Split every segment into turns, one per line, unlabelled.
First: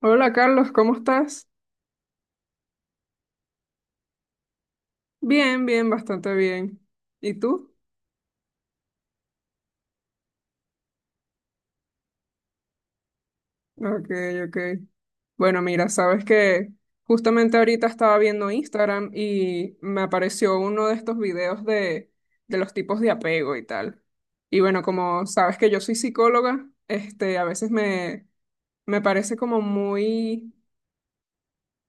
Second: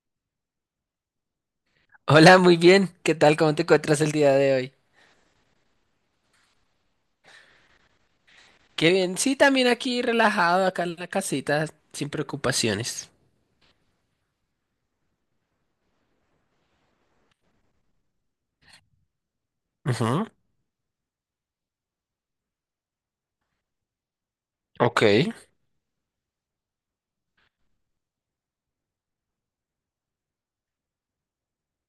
Hola Carlos, ¿cómo estás?
Hola, muy bien. ¿Qué tal? ¿Cómo te encuentras el día de hoy?
Bien, bien, bastante bien. ¿Y tú?
Qué bien. Sí, también aquí relajado, acá en la casita, sin preocupaciones.
Ok, ok. Bueno, mira, sabes que justamente ahorita estaba viendo Instagram y me
Ujú.
apareció uno de estos videos de los tipos de apego y tal. Y bueno,
Ok.
como sabes que yo soy psicóloga, a veces me parece como muy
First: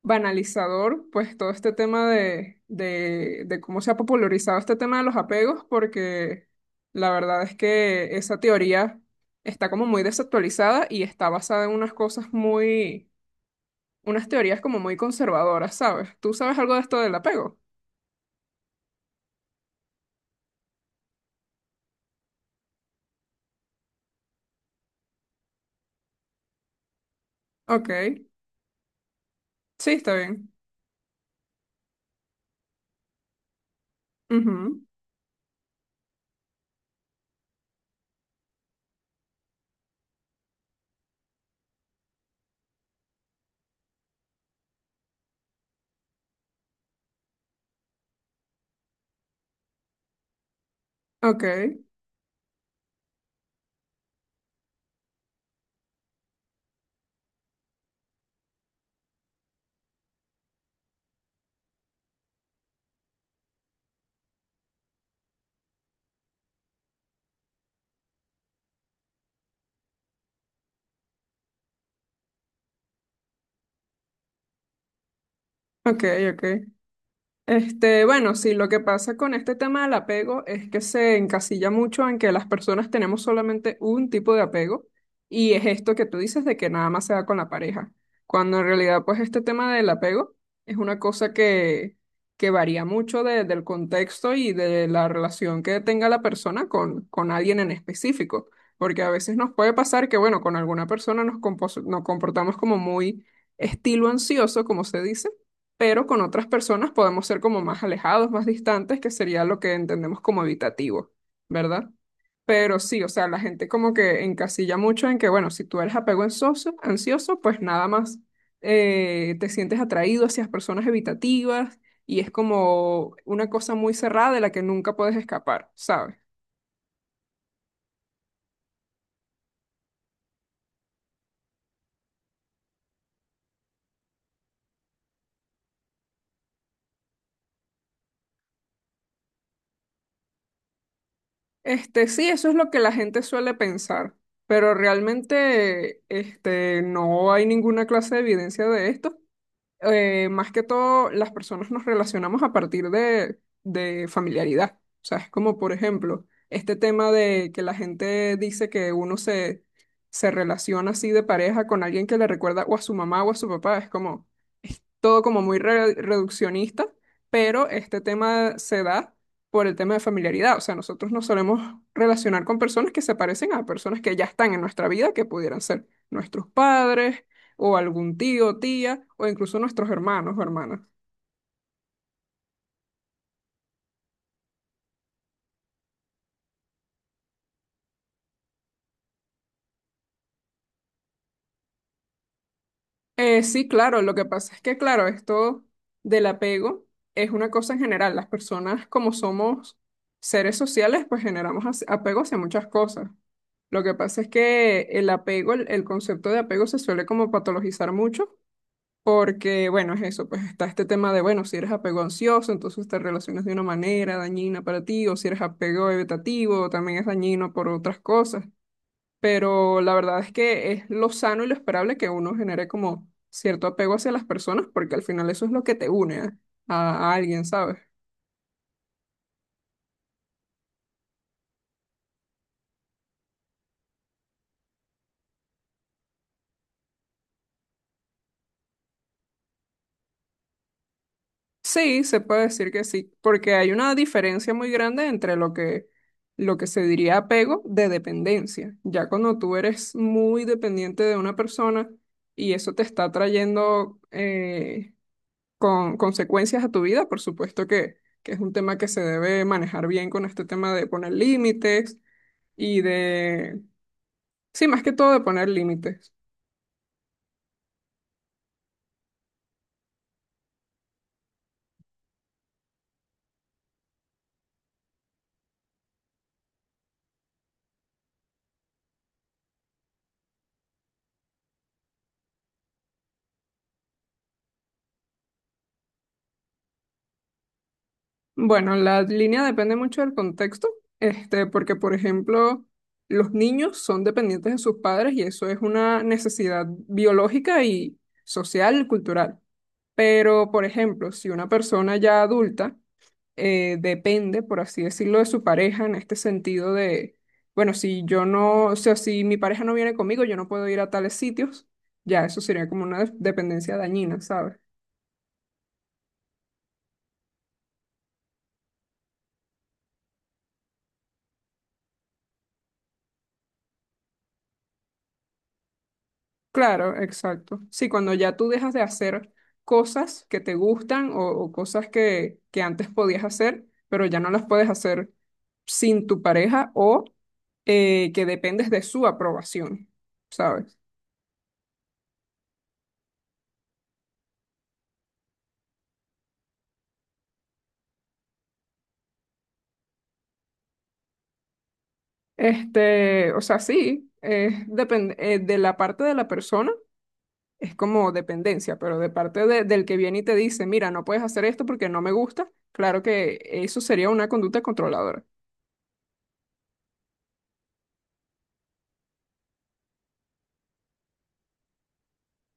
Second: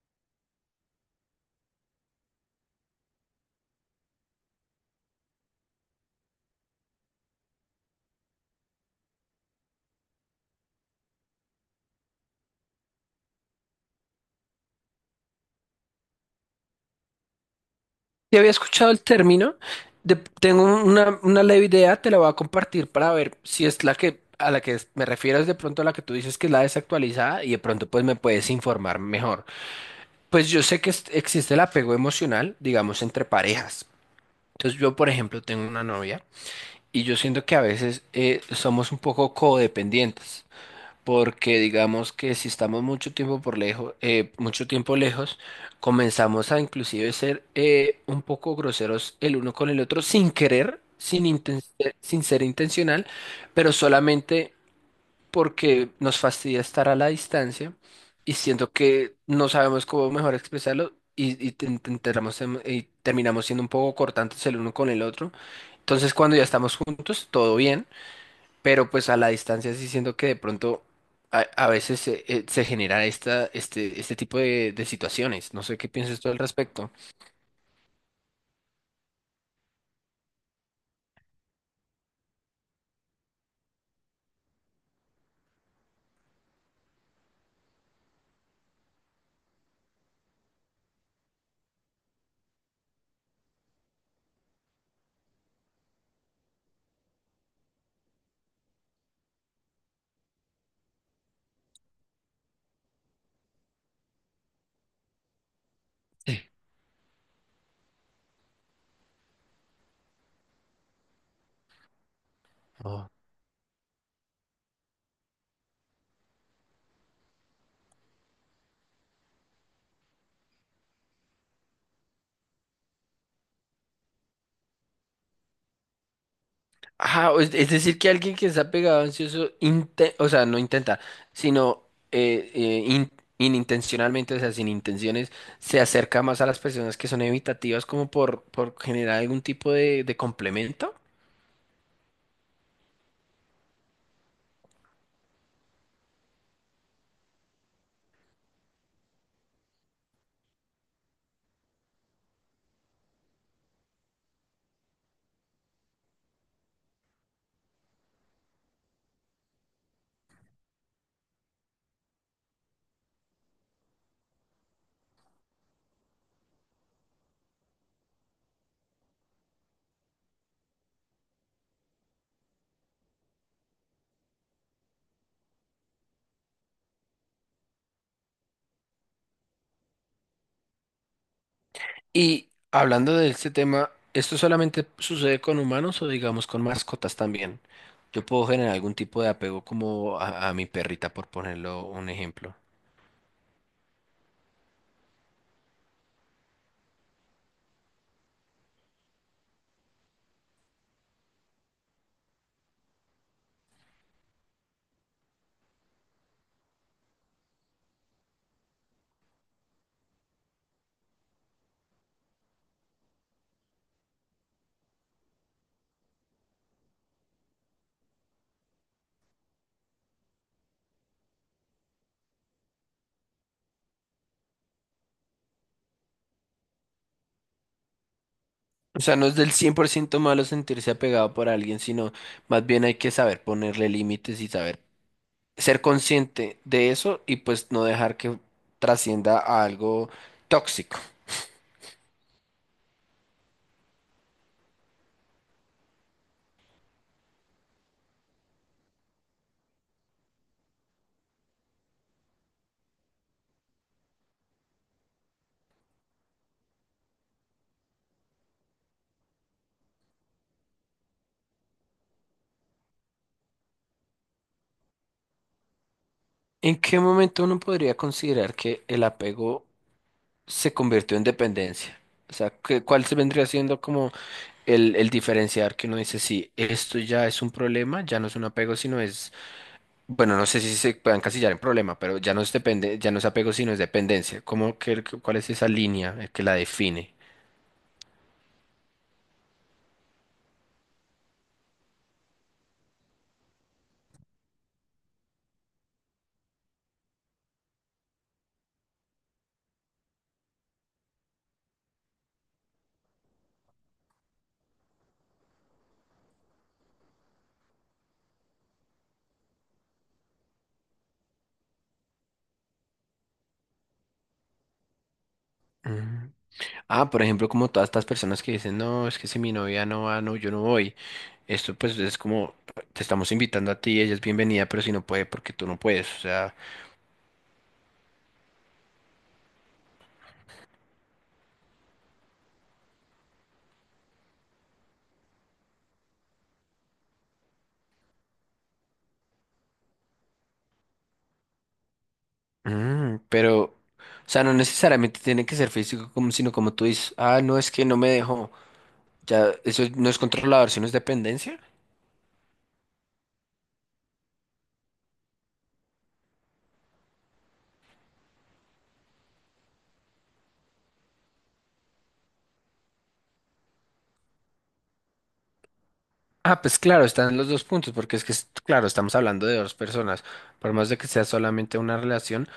banalizador, pues todo este tema de cómo se ha popularizado este tema de los apegos, porque la verdad es que esa teoría está como muy desactualizada y está basada en unas cosas unas teorías como muy conservadoras, ¿sabes? ¿Tú sabes algo de esto del apego?
Ya había escuchado el término. Tengo una leve idea, te la voy a compartir para ver si es la que a la que me refiero es de pronto la que tú dices que es la desactualizada y de
Ok,
pronto pues me puedes informar mejor.
sí, está
Pues
bien.
yo sé que existe el apego emocional, digamos, entre parejas. Entonces
Ujú.
yo, por ejemplo, tengo una novia y yo siento que a veces somos un poco codependientes, porque digamos que si estamos mucho tiempo por lejos, mucho tiempo lejos, comenzamos a inclusive ser un poco groseros el uno con el otro sin querer,
Ok,
sin ser intencional, pero solamente porque nos fastidia estar a la distancia y siento que no sabemos cómo mejor expresarlo y y terminamos siendo un poco cortantes el uno con el otro. Entonces, cuando ya estamos juntos, todo bien. Pero pues a la distancia sí siento que de pronto a veces se genera este tipo de situaciones. No sé qué
ok,
piensas tú al
ok.
respecto.
Bueno, sí, lo que pasa con este tema del apego es que se encasilla mucho en que las personas tenemos solamente un tipo de apego y es esto que tú dices de que nada más se da con la pareja, cuando en realidad pues este tema del apego es una cosa que varía mucho del contexto y de la relación que tenga la persona con alguien en específico, porque a veces nos puede pasar que bueno, con alguna persona nos comportamos como muy estilo ansioso, como se dice, pero con otras
Sí.
personas podemos ser como más alejados, más distantes, que sería lo que entendemos como evitativo, ¿verdad? Pero sí,
Oh.
o sea, la gente como que encasilla mucho en que, bueno, si tú eres apego ansioso, pues nada más te sientes atraído hacia personas evitativas y es como una cosa muy cerrada de la que nunca puedes escapar, ¿sabes?
Ajá, o es decir, que alguien que está pegado ansioso, o sea, no intenta, sino eh, eh, in- inintencionalmente, o sea, sin intenciones, se acerca más a las personas que son evitativas como por generar algún tipo de complemento.
Sí, eso es lo que la gente suele pensar, pero realmente no hay ninguna clase de evidencia de esto, más que todo, las personas nos relacionamos a partir de familiaridad. O sea, es como, por ejemplo, este tema de que la gente dice que uno se relaciona así de pareja con alguien que le recuerda o a su mamá o a su papá. Es como, es todo como muy reduccionista, pero este tema se da por el tema de familiaridad. O sea, nosotros nos solemos relacionar con personas que se parecen a personas que ya están en nuestra vida, que pudieran ser nuestros padres o algún tío, tía, o incluso nuestros hermanos o hermanas.
Y hablando de este tema, ¿esto solamente sucede con humanos o digamos con mascotas también? Yo puedo generar algún tipo de apego como a mi perrita, por ponerlo un ejemplo.
Sí, claro, lo que pasa es que, claro, esto del apego es una cosa en general. Las personas, como somos seres sociales, pues generamos apego hacia muchas cosas. Lo que pasa es que el apego, el concepto de apego se suele como patologizar mucho, porque, bueno, es eso, pues está este tema de, bueno, si eres apego ansioso, entonces te relacionas de una manera dañina para ti, o si eres apego evitativo, también es dañino por otras cosas, pero la verdad es que es lo sano y lo esperable que uno genere como cierto apego hacia las personas, porque al final eso es lo que te une a alguien, ¿sabes?
O sea, no es del 100% malo sentirse apegado por alguien, sino más bien hay que saber ponerle límites y saber ser consciente de eso y pues no dejar que trascienda a algo tóxico.
Sí, se puede decir que sí, porque hay una diferencia muy grande entre lo lo que se diría apego de dependencia. Ya cuando tú eres muy dependiente de una persona y eso te está trayendo con consecuencias a tu vida, por supuesto que es un tema que se debe manejar bien con este tema de poner límites y de, sí, más que todo de poner límites.
¿En qué momento uno podría considerar que el apego se convirtió en dependencia? O sea, ¿cuál se vendría siendo como? El diferenciar que uno dice: sí, esto ya es un problema, ya no es un apego, sino es, bueno, no sé si se puede encasillar en problema, pero ya no es depende, ya no es apego, sino es dependencia. ¿Cómo que cuál es esa línea que la define?
Bueno, la línea depende mucho del contexto, porque, por ejemplo, los niños son dependientes de sus padres y eso es una necesidad biológica y social, cultural. Pero, por ejemplo, si una persona ya adulta depende, por así decirlo, de su pareja en este sentido de, bueno, si yo no, o sea, si mi pareja no viene conmigo, yo no puedo ir a tales sitios, ya eso sería como una dependencia dañina, ¿sabes?
Mm. Ah, por ejemplo, como todas estas personas que dicen: no, es que si mi novia no va, no, yo no voy. Esto pues es como, te estamos invitando a ti, ella es bienvenida, pero si no puede, porque tú no puedes, o sea...
Claro, exacto. Sí, cuando ya tú dejas de hacer cosas que te gustan o cosas que antes podías hacer, pero ya no las puedes hacer sin tu pareja o que dependes de su aprobación, ¿sabes?
pero, o sea, no necesariamente tiene que ser físico, como, sino como tú dices: ah, no, es que no me dejó. Ya, eso no es controlador, sino es dependencia.
O sea, sí, depende, de la parte de la persona es como dependencia, pero de parte del que viene y te dice, mira, no puedes hacer esto porque no me gusta, claro que eso sería una conducta controladora.
Ah, pues claro, están los dos puntos, porque es que, claro, estamos hablando de dos personas. Por más de que sea solamente una relación,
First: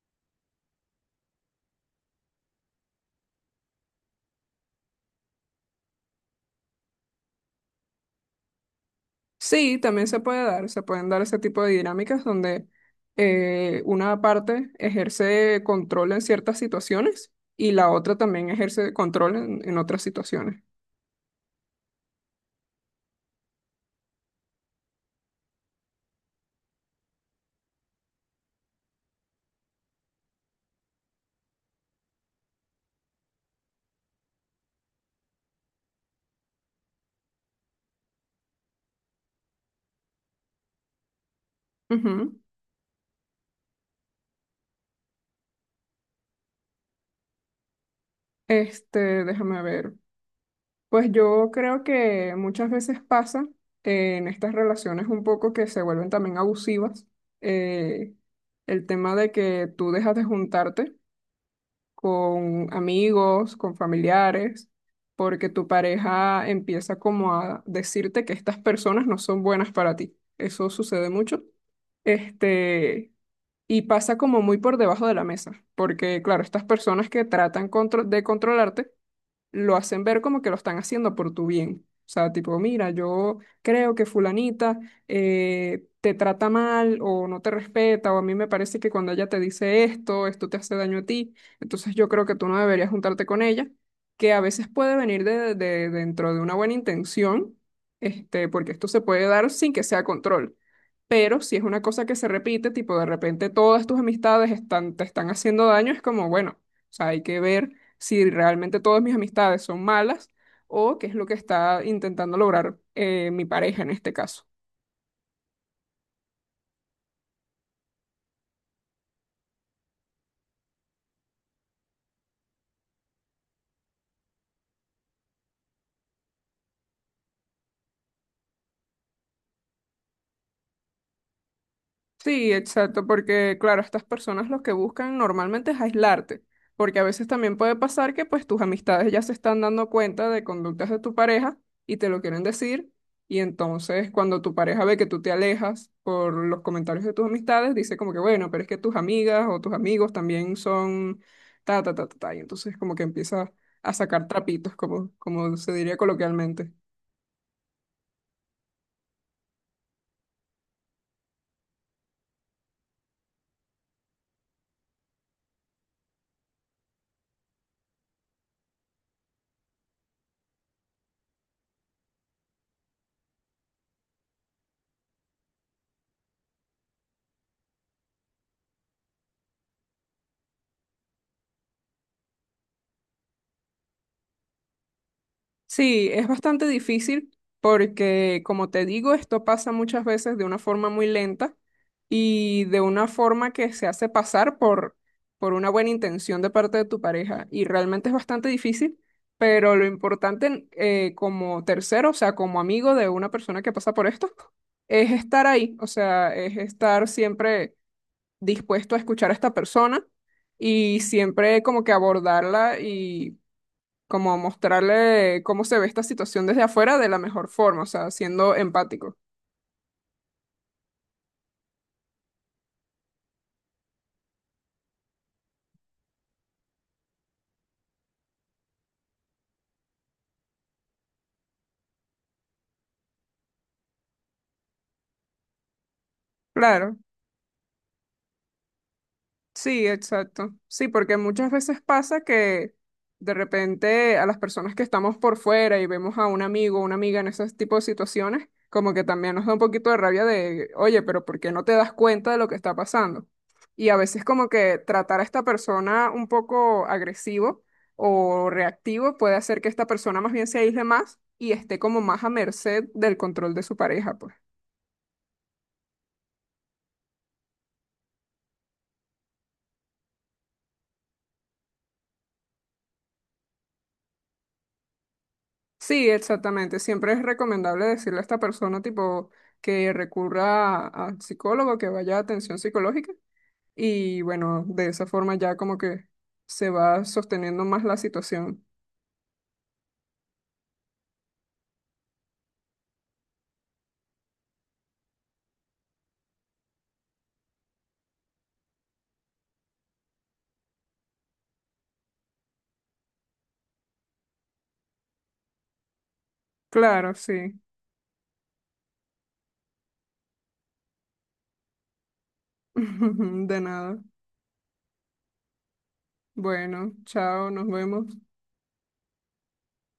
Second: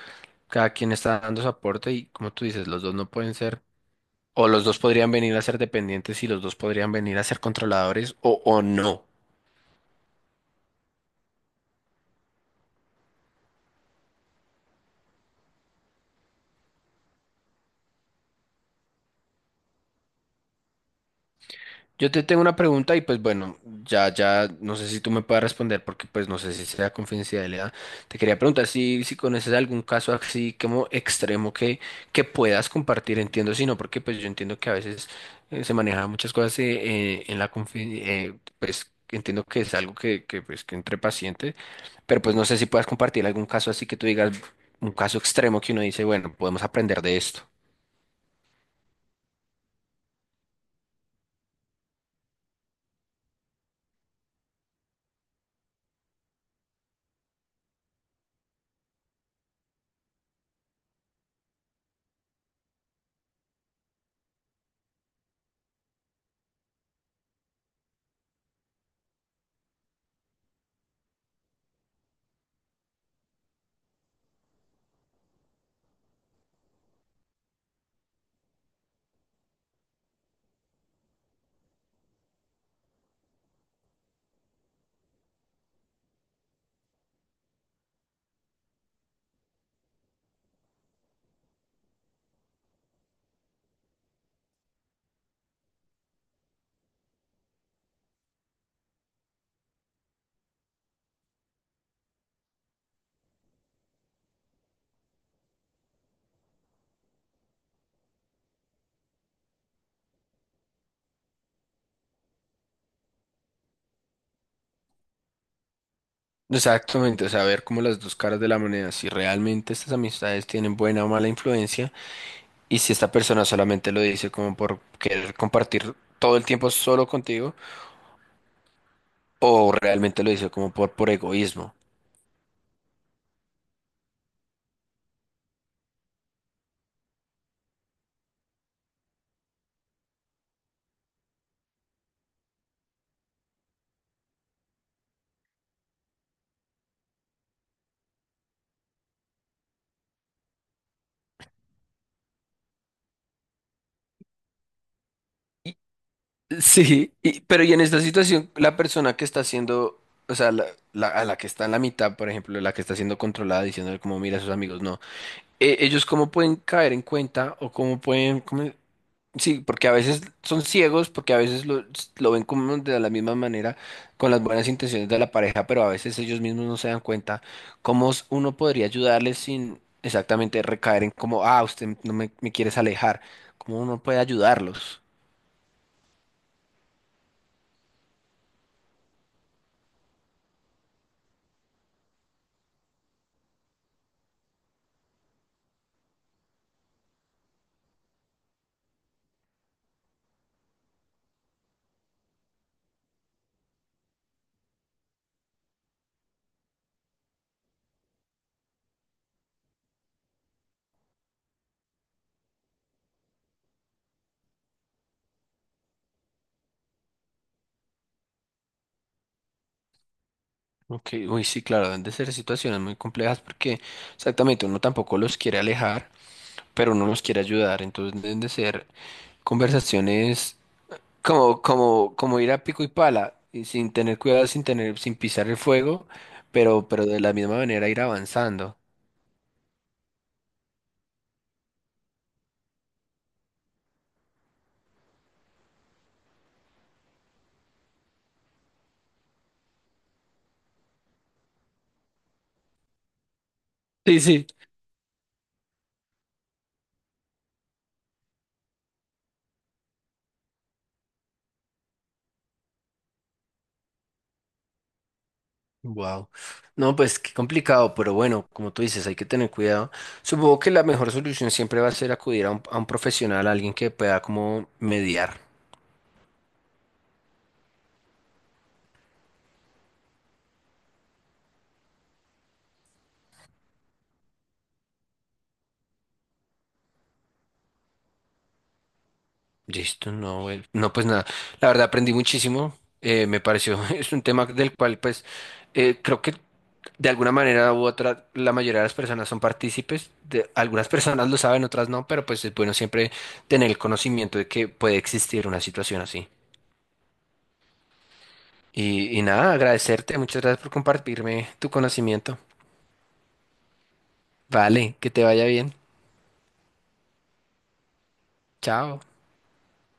cada quien está dando su aporte y, como tú dices, los dos no pueden ser, o los dos podrían venir a ser dependientes y los dos podrían venir a ser controladores o no.
Sí, también se puede dar, se pueden dar ese tipo de dinámicas donde una parte ejerce control en ciertas situaciones y la otra también ejerce control en otras situaciones.
Yo te tengo una pregunta y pues bueno, ya, ya, no sé si tú me puedas responder porque pues no sé si sea confidencialidad. Te quería preguntar si conoces algún caso así como extremo que puedas compartir, entiendo, si no, porque pues yo entiendo que a veces se manejan muchas cosas en la confidencialidad, pues entiendo que es algo que pues que entre pacientes, pero pues
Ujú.
no sé si puedas compartir algún caso así que tú digas, un caso extremo que uno dice, bueno, podemos aprender de esto.
Déjame ver. Pues yo creo que muchas veces pasa en estas relaciones un poco que se vuelven también abusivas. eh, el tema de que tú dejas de juntarte con amigos, con familiares, porque tu pareja empieza como a decirte que estas personas no son buenas para ti. Eso sucede mucho. Este, y pasa como muy por debajo de la mesa, porque claro, estas personas que de controlarte lo hacen ver como que lo están haciendo por tu bien. O sea, tipo, mira, yo creo que fulanita te trata mal o no te respeta o a mí me parece que cuando ella te dice esto, esto te hace daño a ti, entonces yo creo que tú no deberías juntarte con ella, que a veces puede venir dentro de una buena intención, porque esto se puede dar sin que sea control. Pero si es una cosa que se repite, tipo de repente todas tus amistades están, te están haciendo daño, es como, bueno, o sea, hay que ver si realmente todas mis amistades son malas o qué es lo que está intentando lograr, mi pareja en este caso.
Exactamente, o sea, ver como las dos caras de la moneda, si realmente estas amistades tienen buena o mala influencia y si esta persona solamente lo dice como por querer compartir todo el tiempo solo contigo o realmente lo dice como por egoísmo.
Sí, exacto, porque claro, estas personas lo que buscan normalmente es aislarte, porque a veces también puede pasar que pues tus amistades ya se están dando cuenta de conductas de tu pareja y te lo quieren decir, y entonces cuando tu pareja ve que tú te alejas por los comentarios de tus amistades, dice como que bueno, pero es que tus amigas o tus amigos también son ta ta ta ta, ta", y entonces como que empieza a sacar trapitos, como como se
Y-
diría coloquialmente.
Sí, pero y en esta situación la persona que está siendo, o sea, a la que está en la mitad, por ejemplo, la que está siendo controlada diciéndole como mira a sus amigos, no, ellos cómo pueden caer en cuenta o cómo pueden. Sí, porque a veces son ciegos, porque a veces lo ven como de la misma manera, con las buenas intenciones de la pareja, pero a veces ellos mismos no se dan cuenta cómo uno podría ayudarles sin exactamente recaer en como: ah, usted no me quieres alejar, cómo uno puede ayudarlos.
Sí, es bastante difícil porque, como te digo, esto pasa muchas veces de una forma muy lenta y de una forma que se hace pasar por una buena intención de parte de tu pareja. Y realmente es bastante difícil, pero lo importante, como tercero, o sea, como amigo de una persona que pasa por esto, es estar ahí, o sea, es estar siempre dispuesto a escuchar a esta persona y siempre como que abordarla como mostrarle cómo se ve esta situación desde afuera de la mejor forma, o sea, siendo empático.
Ok, uy, sí, claro, deben de ser situaciones muy complejas porque exactamente uno tampoco los quiere alejar, pero uno los quiere ayudar, entonces deben de ser conversaciones. Como ir a pico y pala, y sin tener cuidado, sin pisar el fuego, pero,
Claro.
pero de la misma manera ir avanzando.
Sí, exacto. Sí, porque muchas veces pasa que de repente a las personas que estamos por fuera y vemos a un amigo o una amiga en ese tipo de situaciones, como que también nos da un poquito de rabia de, oye, pero ¿por qué no te das cuenta de lo que está pasando? Y a
Sí,
veces
sí.
como que tratar a esta persona un poco agresivo o reactivo puede hacer que esta persona más bien se aísle más y esté como más a merced del control de su pareja, pues.
Wow. No, pues qué complicado, pero bueno, como tú dices, hay que tener cuidado. Supongo que la mejor solución siempre va a ser acudir a un profesional, a alguien que pueda como mediar.
Sí, exactamente. Siempre es recomendable decirle a esta persona, tipo, que recurra al psicólogo, que vaya a atención psicológica. Y bueno, de esa forma ya como que se va sosteniendo más la situación.
Listo, no, bueno. No, pues nada. La verdad aprendí muchísimo. Me pareció, es un tema del cual, pues, creo que de alguna manera u otra, la mayoría de las personas son partícipes. Algunas personas lo saben, otras no, pero pues es bueno siempre tener el conocimiento de que puede existir una situación así.
Claro, sí.
Y nada, agradecerte. Muchas gracias por compartirme tu conocimiento.
De nada.
Vale, que te vaya bien.
Bueno, chao, nos vemos.
Chao.